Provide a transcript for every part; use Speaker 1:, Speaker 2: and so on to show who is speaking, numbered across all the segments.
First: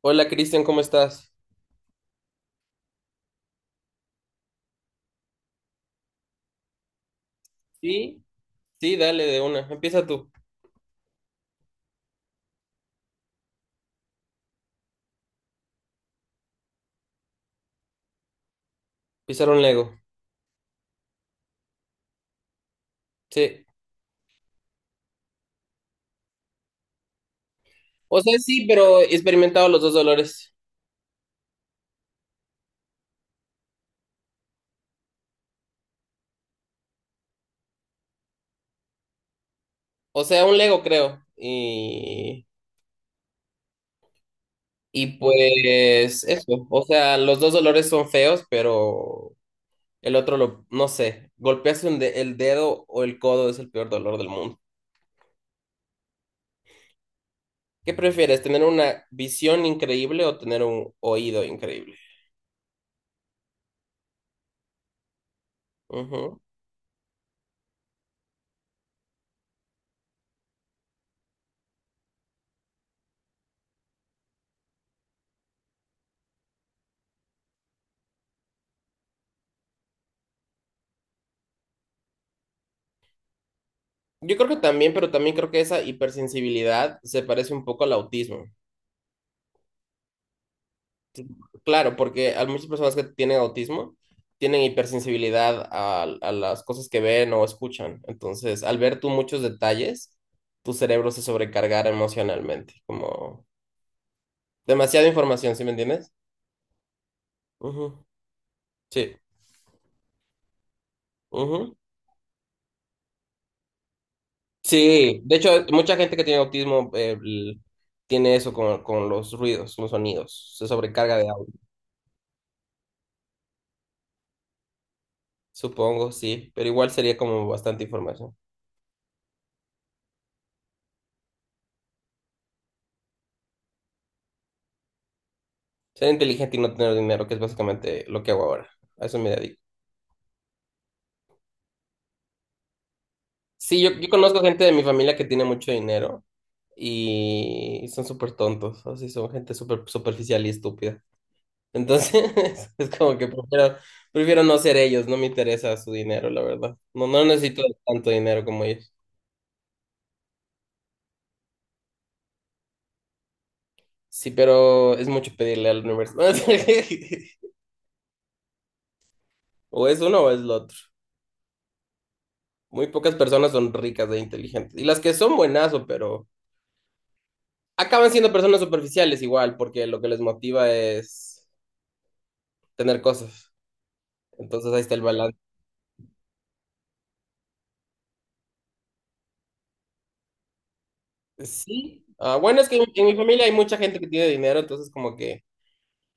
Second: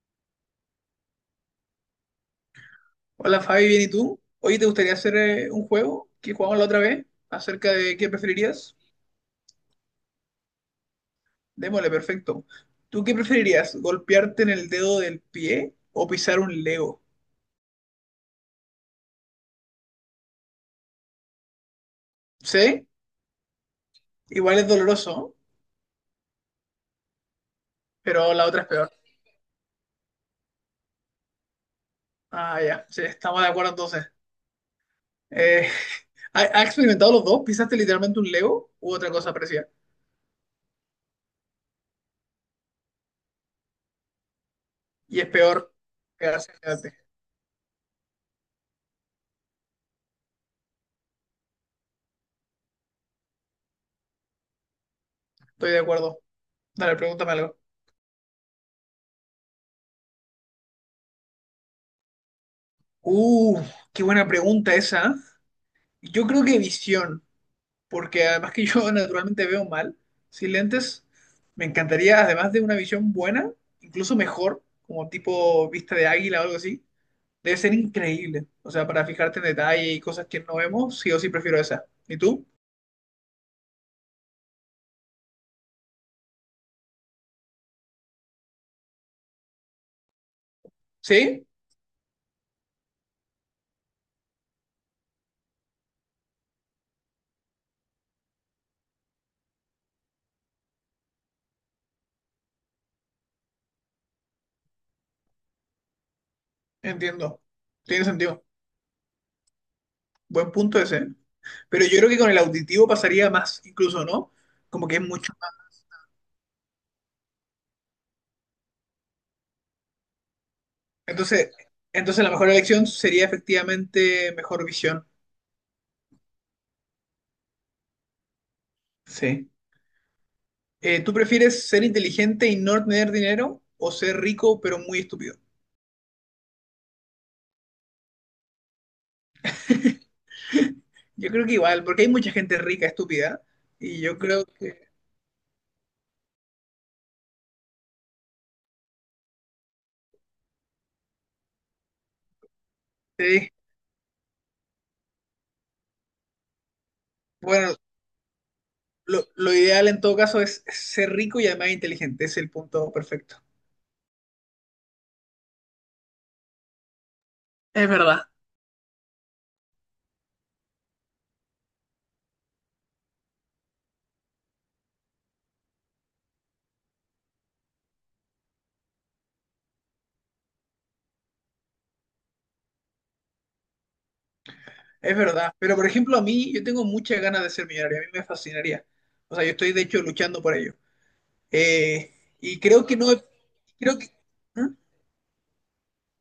Speaker 1: Hola Cristian, ¿cómo estás?
Speaker 2: Hola Fabi, bien, ¿y tú? Hoy ¿te gustaría hacer un juego que jugamos la otra vez acerca de qué
Speaker 1: Sí,
Speaker 2: preferirías?
Speaker 1: sí, dale de una. Empieza tú.
Speaker 2: Démosle, perfecto. ¿Tú qué preferirías? ¿Golpearte en el dedo del pie o pisar un Lego?
Speaker 1: Pisar un Lego.
Speaker 2: ¿Sí?
Speaker 1: Sí.
Speaker 2: Igual es doloroso, ¿no?
Speaker 1: O
Speaker 2: Pero
Speaker 1: sea,
Speaker 2: la otra
Speaker 1: sí,
Speaker 2: es peor.
Speaker 1: pero he experimentado los dos dolores.
Speaker 2: Ah, ya, sí, estamos de acuerdo entonces. Eh, ¿Has experimentado los dos? ¿Pisaste literalmente un Lego u otra cosa parecida?
Speaker 1: O sea, un Lego creo. Y
Speaker 2: Y es peor
Speaker 1: pues
Speaker 2: quedarse
Speaker 1: eso.
Speaker 2: en el
Speaker 1: O
Speaker 2: dedo.
Speaker 1: sea, los dos dolores son feos, pero el otro no sé. Golpearse el dedo o el codo es el peor dolor del mundo.
Speaker 2: Estoy de acuerdo. Dale, pregúntame algo.
Speaker 1: ¿Qué prefieres? ¿Tener una visión increíble o tener un oído increíble?
Speaker 2: Uh, Qué buena pregunta esa. Yo
Speaker 1: Ujú.
Speaker 2: creo que visión, porque además que yo naturalmente veo mal, sin lentes, me encantaría, además de una visión buena, incluso mejor, como tipo vista de águila o algo así, debe ser increíble. O sea, para fijarte en detalle y cosas que no vemos, sí o sí prefiero esa. ¿Y tú?
Speaker 1: Yo creo que también, pero también creo que esa hipersensibilidad se parece un poco al autismo.
Speaker 2: ¿Sí?
Speaker 1: Claro, porque hay muchas personas que tienen autismo tienen hipersensibilidad a las cosas que ven o escuchan. Entonces, al ver tú muchos detalles, tu cerebro se sobrecargará emocionalmente, como demasiada información, ¿sí me entiendes?
Speaker 2: Entiendo.
Speaker 1: Ujú,
Speaker 2: Tiene sentido.
Speaker 1: sí.
Speaker 2: Buen punto ese.
Speaker 1: Ujú.
Speaker 2: Pero yo creo que con el auditivo pasaría más, incluso, ¿no? Como que es
Speaker 1: Sí,
Speaker 2: mucho
Speaker 1: de hecho,
Speaker 2: más.
Speaker 1: mucha gente que tiene autismo tiene eso con los ruidos, los sonidos, se sobrecarga de
Speaker 2: Entonces,
Speaker 1: audio.
Speaker 2: entonces la mejor elección sería efectivamente mejor visión.
Speaker 1: Supongo, sí, pero igual sería como bastante información.
Speaker 2: Sí. ¿Tú prefieres ser inteligente y no tener dinero o ser rico pero muy estúpido?
Speaker 1: Ser inteligente y no tener dinero, que es básicamente lo que hago ahora. A eso me dedico.
Speaker 2: Yo creo que igual, porque hay mucha gente rica, estúpida,
Speaker 1: Sí, yo,
Speaker 2: y
Speaker 1: yo
Speaker 2: yo
Speaker 1: conozco
Speaker 2: creo
Speaker 1: gente de mi
Speaker 2: que,
Speaker 1: familia que tiene mucho dinero y son súper tontos, así son gente súper superficial y estúpida. Entonces, es como que
Speaker 2: sí,
Speaker 1: prefiero no ser ellos, no me interesa su dinero, la verdad. No, no necesito
Speaker 2: bueno,
Speaker 1: tanto dinero como ellos.
Speaker 2: lo ideal en todo caso es ser rico y además inteligente, es el punto perfecto.
Speaker 1: Sí, pero es mucho pedirle al universo.
Speaker 2: Es verdad.
Speaker 1: O es uno o es lo otro. Muy pocas personas son ricas e inteligentes. Y las que son buenazo, pero acaban siendo personas superficiales igual, porque lo que les motiva es tener cosas. Entonces ahí está el
Speaker 2: Es
Speaker 1: balance.
Speaker 2: verdad, pero por ejemplo a mí yo tengo muchas ganas de ser millonario, a mí me fascinaría. O sea, yo estoy de hecho luchando por ello.
Speaker 1: Sí.
Speaker 2: Eh,
Speaker 1: Ah,
Speaker 2: y
Speaker 1: bueno, es que
Speaker 2: creo
Speaker 1: en,
Speaker 2: que no,
Speaker 1: en mi familia hay mucha
Speaker 2: creo
Speaker 1: gente que
Speaker 2: que,
Speaker 1: tiene dinero,
Speaker 2: ¿Mm?
Speaker 1: entonces como que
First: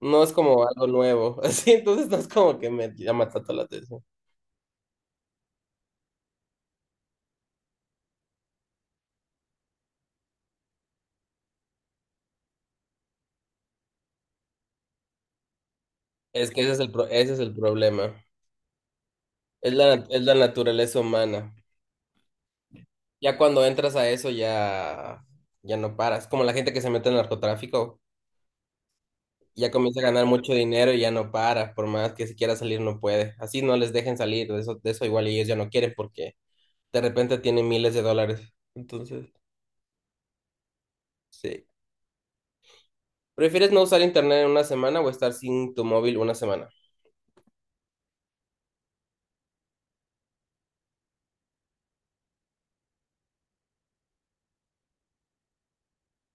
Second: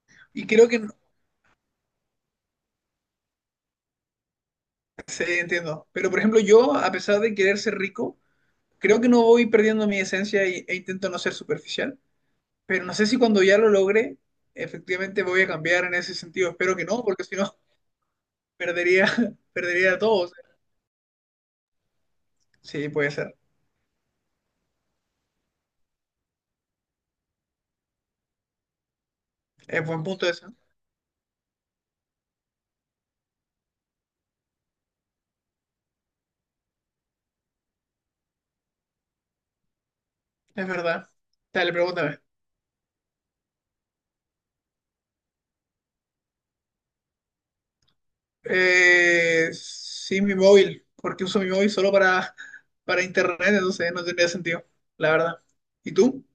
Speaker 1: no es
Speaker 2: Y
Speaker 1: como
Speaker 2: creo que
Speaker 1: algo
Speaker 2: no,
Speaker 1: nuevo, así, entonces no es como que me llama tanto la atención.
Speaker 2: sí, entiendo. Pero por ejemplo yo, a pesar de querer ser rico, creo que no voy perdiendo mi esencia y- e intento no ser superficial, pero no sé si cuando ya lo logre, efectivamente voy a cambiar en ese sentido.
Speaker 1: Es que ese
Speaker 2: Espero que no, porque
Speaker 1: ese
Speaker 2: si
Speaker 1: es el
Speaker 2: no,
Speaker 1: problema,
Speaker 2: perdería,
Speaker 1: es
Speaker 2: perdería
Speaker 1: la,
Speaker 2: a
Speaker 1: es
Speaker 2: todos.
Speaker 1: la naturaleza humana.
Speaker 2: Sí, puede ser.
Speaker 1: Ya cuando entras a eso ya, ya no paras, como la gente que se mete en narcotráfico, ya
Speaker 2: Es
Speaker 1: comienza a
Speaker 2: buen
Speaker 1: ganar
Speaker 2: punto
Speaker 1: mucho
Speaker 2: eso.
Speaker 1: dinero y ya no para, por más que si quiera salir no puede. Así no les dejen salir, de eso igual ellos ya no quieren porque de repente tienen miles de dólares, entonces,
Speaker 2: Es verdad.
Speaker 1: sí.
Speaker 2: Dale, pregúntame.
Speaker 1: ¿Prefieres no usar internet en una semana o estar sin tu móvil una semana?
Speaker 2: Sí, mi móvil, porque uso mi móvil solo para, para internet, entonces no tendría sentido, la verdad. ¿Y tú?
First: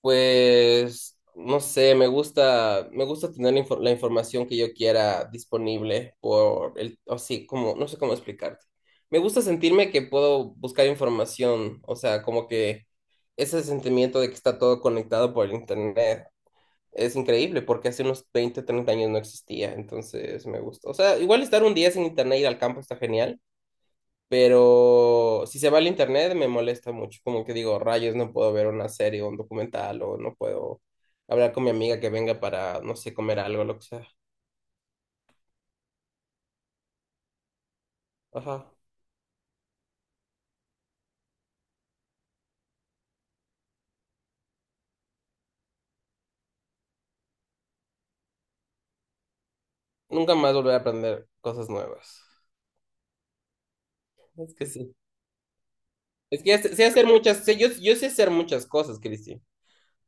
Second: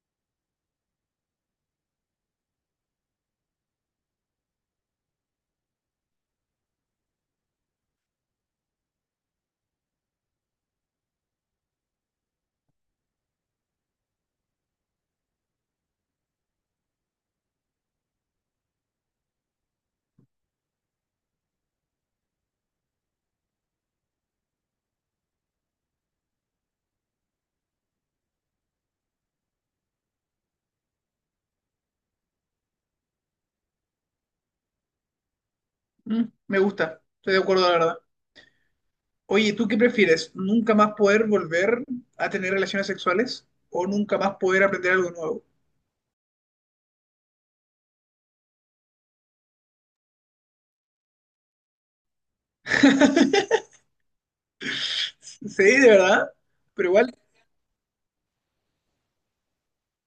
Speaker 1: Pues no sé, me gusta tener la información que yo quiera disponible por el, así como, no sé cómo explicarte. Me gusta sentirme que puedo buscar información, o sea, como que ese sentimiento de que está todo conectado por el internet es increíble porque hace unos 20, 30 años no existía, entonces me gusta. O sea, igual estar un día sin internet, ir al campo está genial. Pero si se va al internet me molesta mucho, como que digo, rayos, no puedo ver una serie o un documental o no puedo hablar con mi amiga que venga para, no sé, comer algo, lo que sea.
Speaker 2: Mm, me gusta, estoy de acuerdo, la verdad.
Speaker 1: Ajá.
Speaker 2: Oye, ¿tú qué prefieres? ¿Nunca más poder volver a tener relaciones sexuales o nunca más poder aprender algo nuevo?
Speaker 1: Nunca más volver a aprender cosas nuevas. Es que sí.
Speaker 2: Sí, de verdad,
Speaker 1: Es que ya sé, sé
Speaker 2: pero
Speaker 1: hacer
Speaker 2: igual
Speaker 1: muchas, sé- yo sé hacer muchas cosas, Cristi.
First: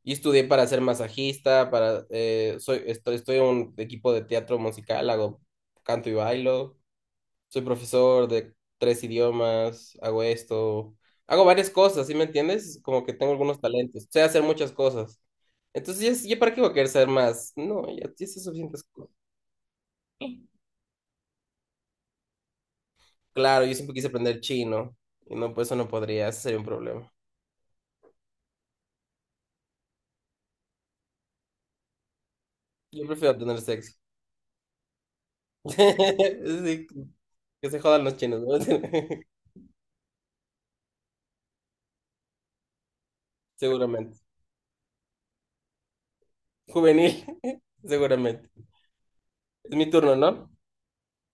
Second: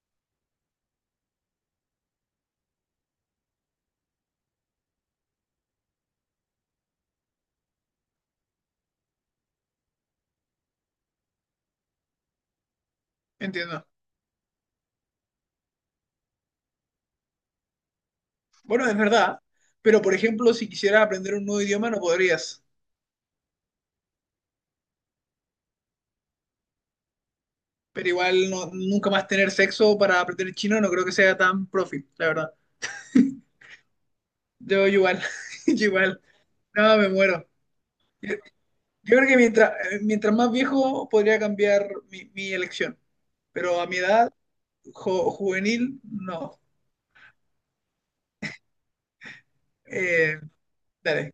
Speaker 1: Y estudié para ser masajista, estoy en un equipo de teatro musical, hago canto y bailo. Soy profesor de tres idiomas, hago esto, hago varias cosas, ¿sí me entiendes? Como que tengo algunos
Speaker 2: entiendo.
Speaker 1: talentos, sé hacer muchas cosas. Entonces, ya, ya ¿para qué voy a querer saber más? No, ya, ya sé suficientes
Speaker 2: Bueno, es
Speaker 1: cosas.
Speaker 2: verdad, pero por ejemplo, si quisieras aprender un nuevo idioma no podrías,
Speaker 1: Claro, yo siempre quise aprender chino y no, pues eso no podría, ese sería un problema.
Speaker 2: pero igual no- nunca más tener sexo para aprender chino no creo que sea tan profit, la verdad.
Speaker 1: Yo prefiero tener sexo.
Speaker 2: Yo igual, yo igual,
Speaker 1: Sí,
Speaker 2: no, me muero.
Speaker 1: que se jodan los
Speaker 2: Yo,
Speaker 1: chinos, ¿no?
Speaker 2: yo creo que mientras, mientras más viejo podría cambiar mi elección, pero a mi
Speaker 1: Seguramente.
Speaker 2: edad, jo- juvenil, no.
Speaker 1: Juvenil, seguramente. Es mi turno,
Speaker 2: Eh,
Speaker 1: ¿no?
Speaker 2: dale.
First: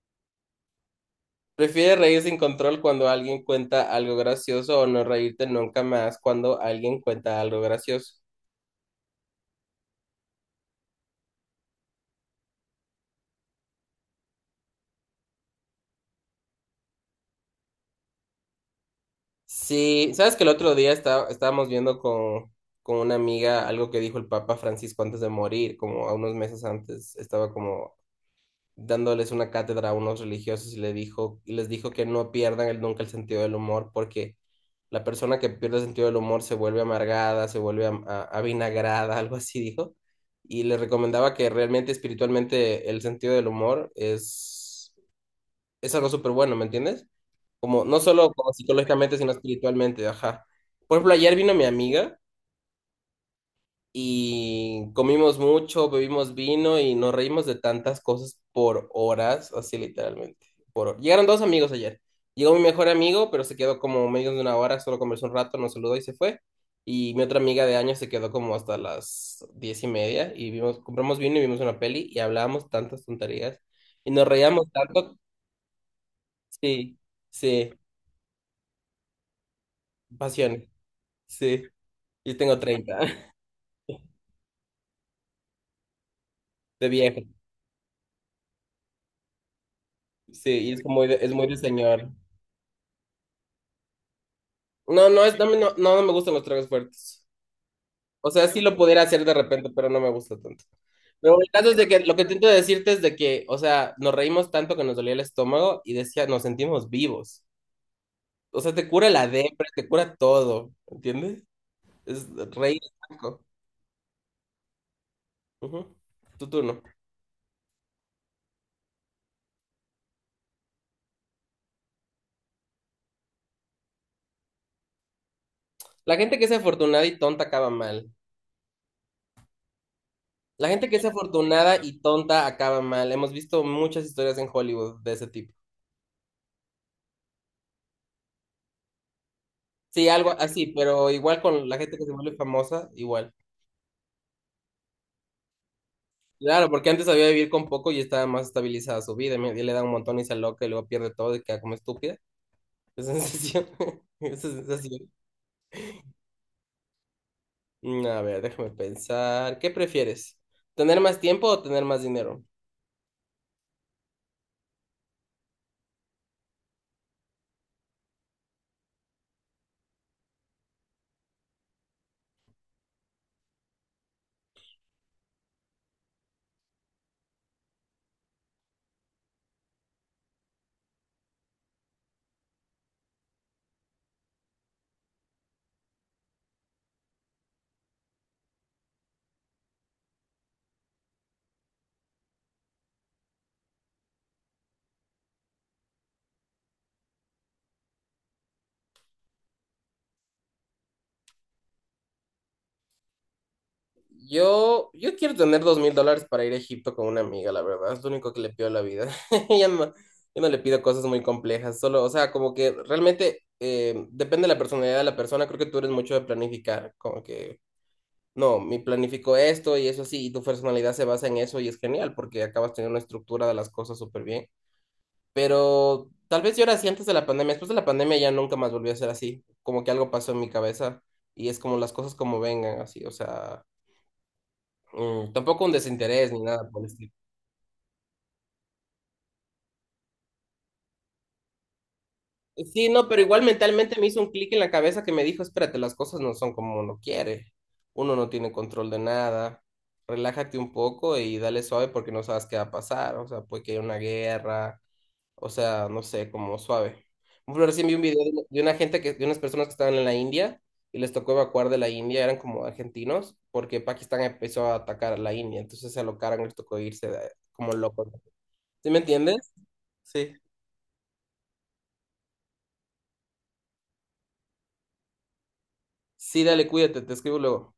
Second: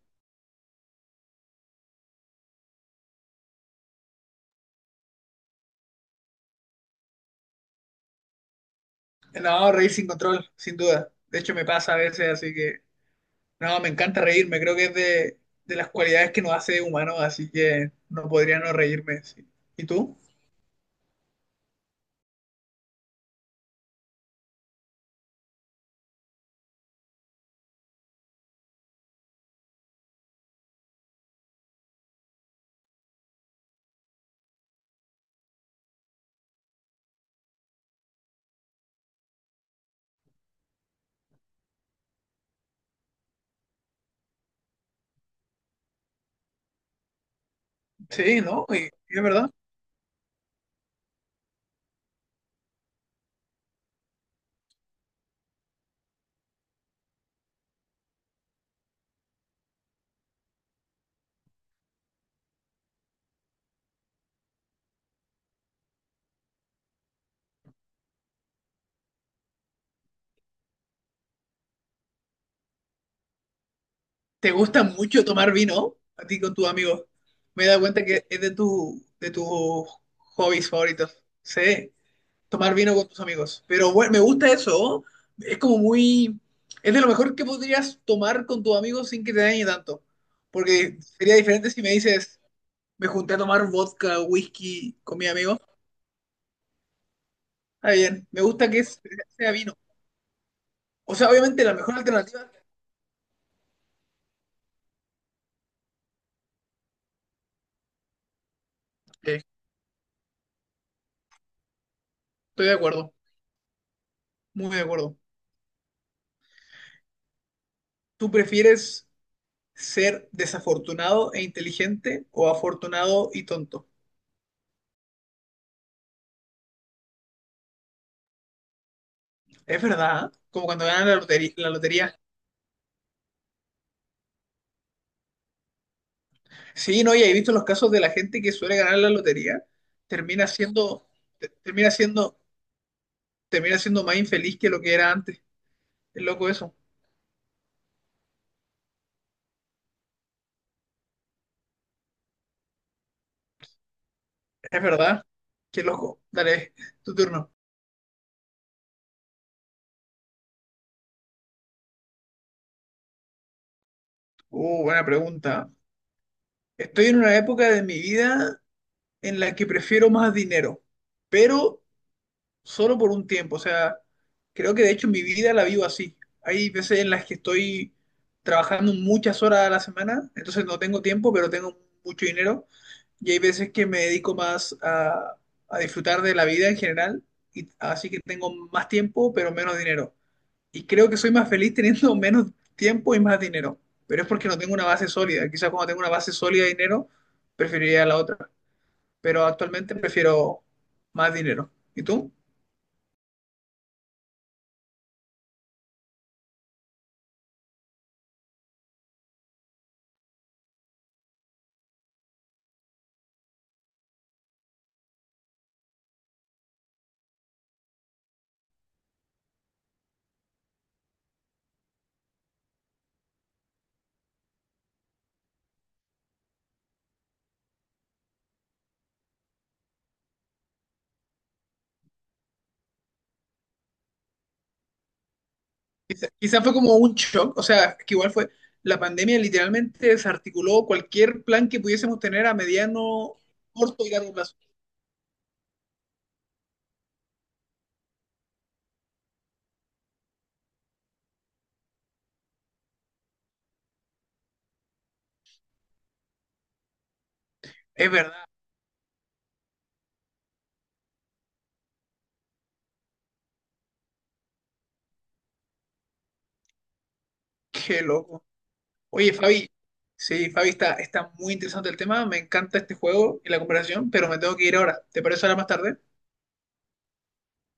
Speaker 1: Prefiere reír sin control cuando alguien cuenta algo gracioso o no reírte nunca más cuando alguien cuenta algo gracioso.
Speaker 2: No, reír sin control, sin duda. De hecho, me pasa a veces, así que no, me encanta reírme. Creo que es de las cualidades que nos hace humanos, así que no podría no reírme. Sí. ¿Y
Speaker 1: Sí,
Speaker 2: tú?
Speaker 1: sabes que el otro día estábamos viendo con una amiga algo que dijo el Papa Francisco antes de morir, como a unos meses antes, estaba como dándoles una cátedra a unos religiosos y, le dijo, y les dijo que no pierdan nunca el sentido del humor porque la persona que pierde el sentido del humor se vuelve amargada, se vuelve avinagrada, algo así dijo. Y les recomendaba que realmente espiritualmente el sentido del humor es algo súper bueno, ¿me entiendes? Como, no solo
Speaker 2: Sí,
Speaker 1: como
Speaker 2: ¿no? Y
Speaker 1: psicológicamente,
Speaker 2: es
Speaker 1: sino
Speaker 2: verdad.
Speaker 1: espiritualmente, ajá. Por ejemplo, ayer vino mi amiga y comimos mucho, bebimos vino y nos reímos de tantas cosas por horas, así literalmente. Llegaron dos amigos ayer. Llegó mi mejor amigo, pero se quedó como menos de una hora, solo conversó un rato, nos saludó y se fue. Y mi otra amiga de años se quedó como hasta las 10:30 y vimos, compramos vino y vimos una peli y hablábamos tantas tonterías y nos
Speaker 2: ¿Te
Speaker 1: reíamos
Speaker 2: gusta
Speaker 1: tanto.
Speaker 2: mucho tomar vino a ti con tus
Speaker 1: Sí,
Speaker 2: amigos? Me he
Speaker 1: sí,
Speaker 2: dado cuenta que es de, tu, de tus
Speaker 1: pasiones,
Speaker 2: hobbies favoritos.
Speaker 1: sí.
Speaker 2: Sí,
Speaker 1: Yo tengo
Speaker 2: tomar vino
Speaker 1: 30
Speaker 2: con tus amigos. Pero bueno, me gusta eso. Es como muy...
Speaker 1: de
Speaker 2: Es de lo
Speaker 1: viejo,
Speaker 2: mejor que podrías tomar con tus amigos sin que te dañe tanto.
Speaker 1: sí, y es
Speaker 2: Porque
Speaker 1: como es
Speaker 2: sería
Speaker 1: muy de
Speaker 2: diferente si me
Speaker 1: señor.
Speaker 2: dices, me junté a tomar vodka, whisky
Speaker 1: No,
Speaker 2: con
Speaker 1: no,
Speaker 2: mi amigo.
Speaker 1: no me gustan los tragos fuertes.
Speaker 2: Está bien,
Speaker 1: O
Speaker 2: me
Speaker 1: sea, sí
Speaker 2: gusta
Speaker 1: lo
Speaker 2: que es-
Speaker 1: pudiera hacer de
Speaker 2: sea
Speaker 1: repente,
Speaker 2: vino.
Speaker 1: pero no me gusta tanto.
Speaker 2: O sea,
Speaker 1: Pero el
Speaker 2: obviamente
Speaker 1: caso
Speaker 2: la
Speaker 1: es de
Speaker 2: mejor
Speaker 1: que lo que intento
Speaker 2: alternativa...
Speaker 1: decirte es de que, o sea, nos reímos tanto que nos dolía el estómago y decía, nos sentimos vivos. O sea, te cura la
Speaker 2: Sí,
Speaker 1: depre, te cura todo, ¿entiendes? Es
Speaker 2: estoy de
Speaker 1: reír. Es
Speaker 2: acuerdo,
Speaker 1: rico.
Speaker 2: muy de acuerdo.
Speaker 1: Ujú. Tu turno.
Speaker 2: ¿Tú prefieres ser desafortunado e inteligente o afortunado y tonto?
Speaker 1: La gente que es afortunada y tonta acaba mal.
Speaker 2: Es verdad, ¿eh? Como
Speaker 1: La
Speaker 2: cuando
Speaker 1: gente que es
Speaker 2: ganan la lotería. La
Speaker 1: afortunada y
Speaker 2: lotería.
Speaker 1: tonta acaba mal. Hemos visto muchas historias en Hollywood de ese tipo.
Speaker 2: Sí, no, y he visto los casos de la gente que suele ganar la lotería,
Speaker 1: Sí, algo
Speaker 2: termina
Speaker 1: así,
Speaker 2: siendo,
Speaker 1: pero igual
Speaker 2: te-
Speaker 1: con la gente que se vuelve famosa, igual.
Speaker 2: termina siendo más infeliz que lo que era antes. Es loco
Speaker 1: Claro,
Speaker 2: eso.
Speaker 1: porque antes sabía vivir con poco y estaba más estabilizada su vida. Y le da un montón y se aloca y luego pierde todo y queda como estúpida. Esa sensación. Esa
Speaker 2: Es
Speaker 1: sensación.
Speaker 2: verdad. Qué loco. Dale, tu turno.
Speaker 1: Mm, a ver, déjame pensar. ¿Qué prefieres? ¿Tener más tiempo o tener más dinero?
Speaker 2: Buena pregunta. Estoy en una época de mi vida en la que prefiero más dinero, pero solo por un tiempo. O sea, creo que de hecho mi vida la vivo así. Hay veces en las que estoy trabajando muchas horas a la semana, entonces no tengo tiempo, pero tengo mucho dinero. Y hay veces que me dedico más a disfrutar de la vida en general, y, así que tengo más tiempo, pero menos dinero. Y creo que soy más feliz teniendo menos tiempo y más dinero, pero es porque no tengo una base sólida. Quizás cuando tengo una base sólida de dinero, preferiría la otra, pero actualmente prefiero más dinero. ¿Y tú?
Speaker 1: Yo quiero tener $2,000 para ir a Egipto con una amiga, la verdad. Es lo único que le pido a la vida. Ya no, yo no le pido cosas muy complejas. Solo, o sea, como que realmente depende de la personalidad de la persona. Creo que tú eres mucho de planificar. Como que no, mi planificó esto y eso así, y tu personalidad se basa en eso y es genial porque acabas teniendo una estructura de las cosas súper bien. Pero tal vez yo era así antes de la pandemia, después de la pandemia ya nunca más volví a ser así, como que algo pasó en mi cabeza y es como las cosas como vengan así, o sea, tampoco un
Speaker 2: Quizá,
Speaker 1: desinterés ni
Speaker 2: quizá
Speaker 1: nada
Speaker 2: fue
Speaker 1: por el
Speaker 2: como un
Speaker 1: estilo.
Speaker 2: shock, o sea, que igual fue, la pandemia literalmente desarticuló cualquier plan que pudiésemos tener a
Speaker 1: Sí, no, pero
Speaker 2: mediano,
Speaker 1: igual mentalmente
Speaker 2: corto
Speaker 1: me
Speaker 2: y
Speaker 1: hizo un
Speaker 2: largo
Speaker 1: clic
Speaker 2: plazo.
Speaker 1: en la cabeza que me dijo, espérate, las cosas no son como uno quiere, uno no tiene control de nada, relájate un poco y dale suave porque no sabes qué va a pasar, o sea, puede que haya una guerra. O sea, no sé, como suave. Por ejemplo, recién vi un
Speaker 2: Es
Speaker 1: video de
Speaker 2: verdad,
Speaker 1: de unas personas que estaban en la India y les tocó evacuar de la India, eran como argentinos, porque Pakistán empezó a atacar a la India, entonces se alocaron y les tocó irse como
Speaker 2: qué
Speaker 1: locos.
Speaker 2: loco.
Speaker 1: ¿Sí me
Speaker 2: Oye,
Speaker 1: entiendes?
Speaker 2: Fabi,
Speaker 1: Sí.
Speaker 2: sí, Fabi, está, está muy interesante el tema, me encanta este juego y la conversación, pero me tengo que ir ahora. ¿Te parece ahora más tarde?
Speaker 1: Sí, dale, cuídate, te escribo luego.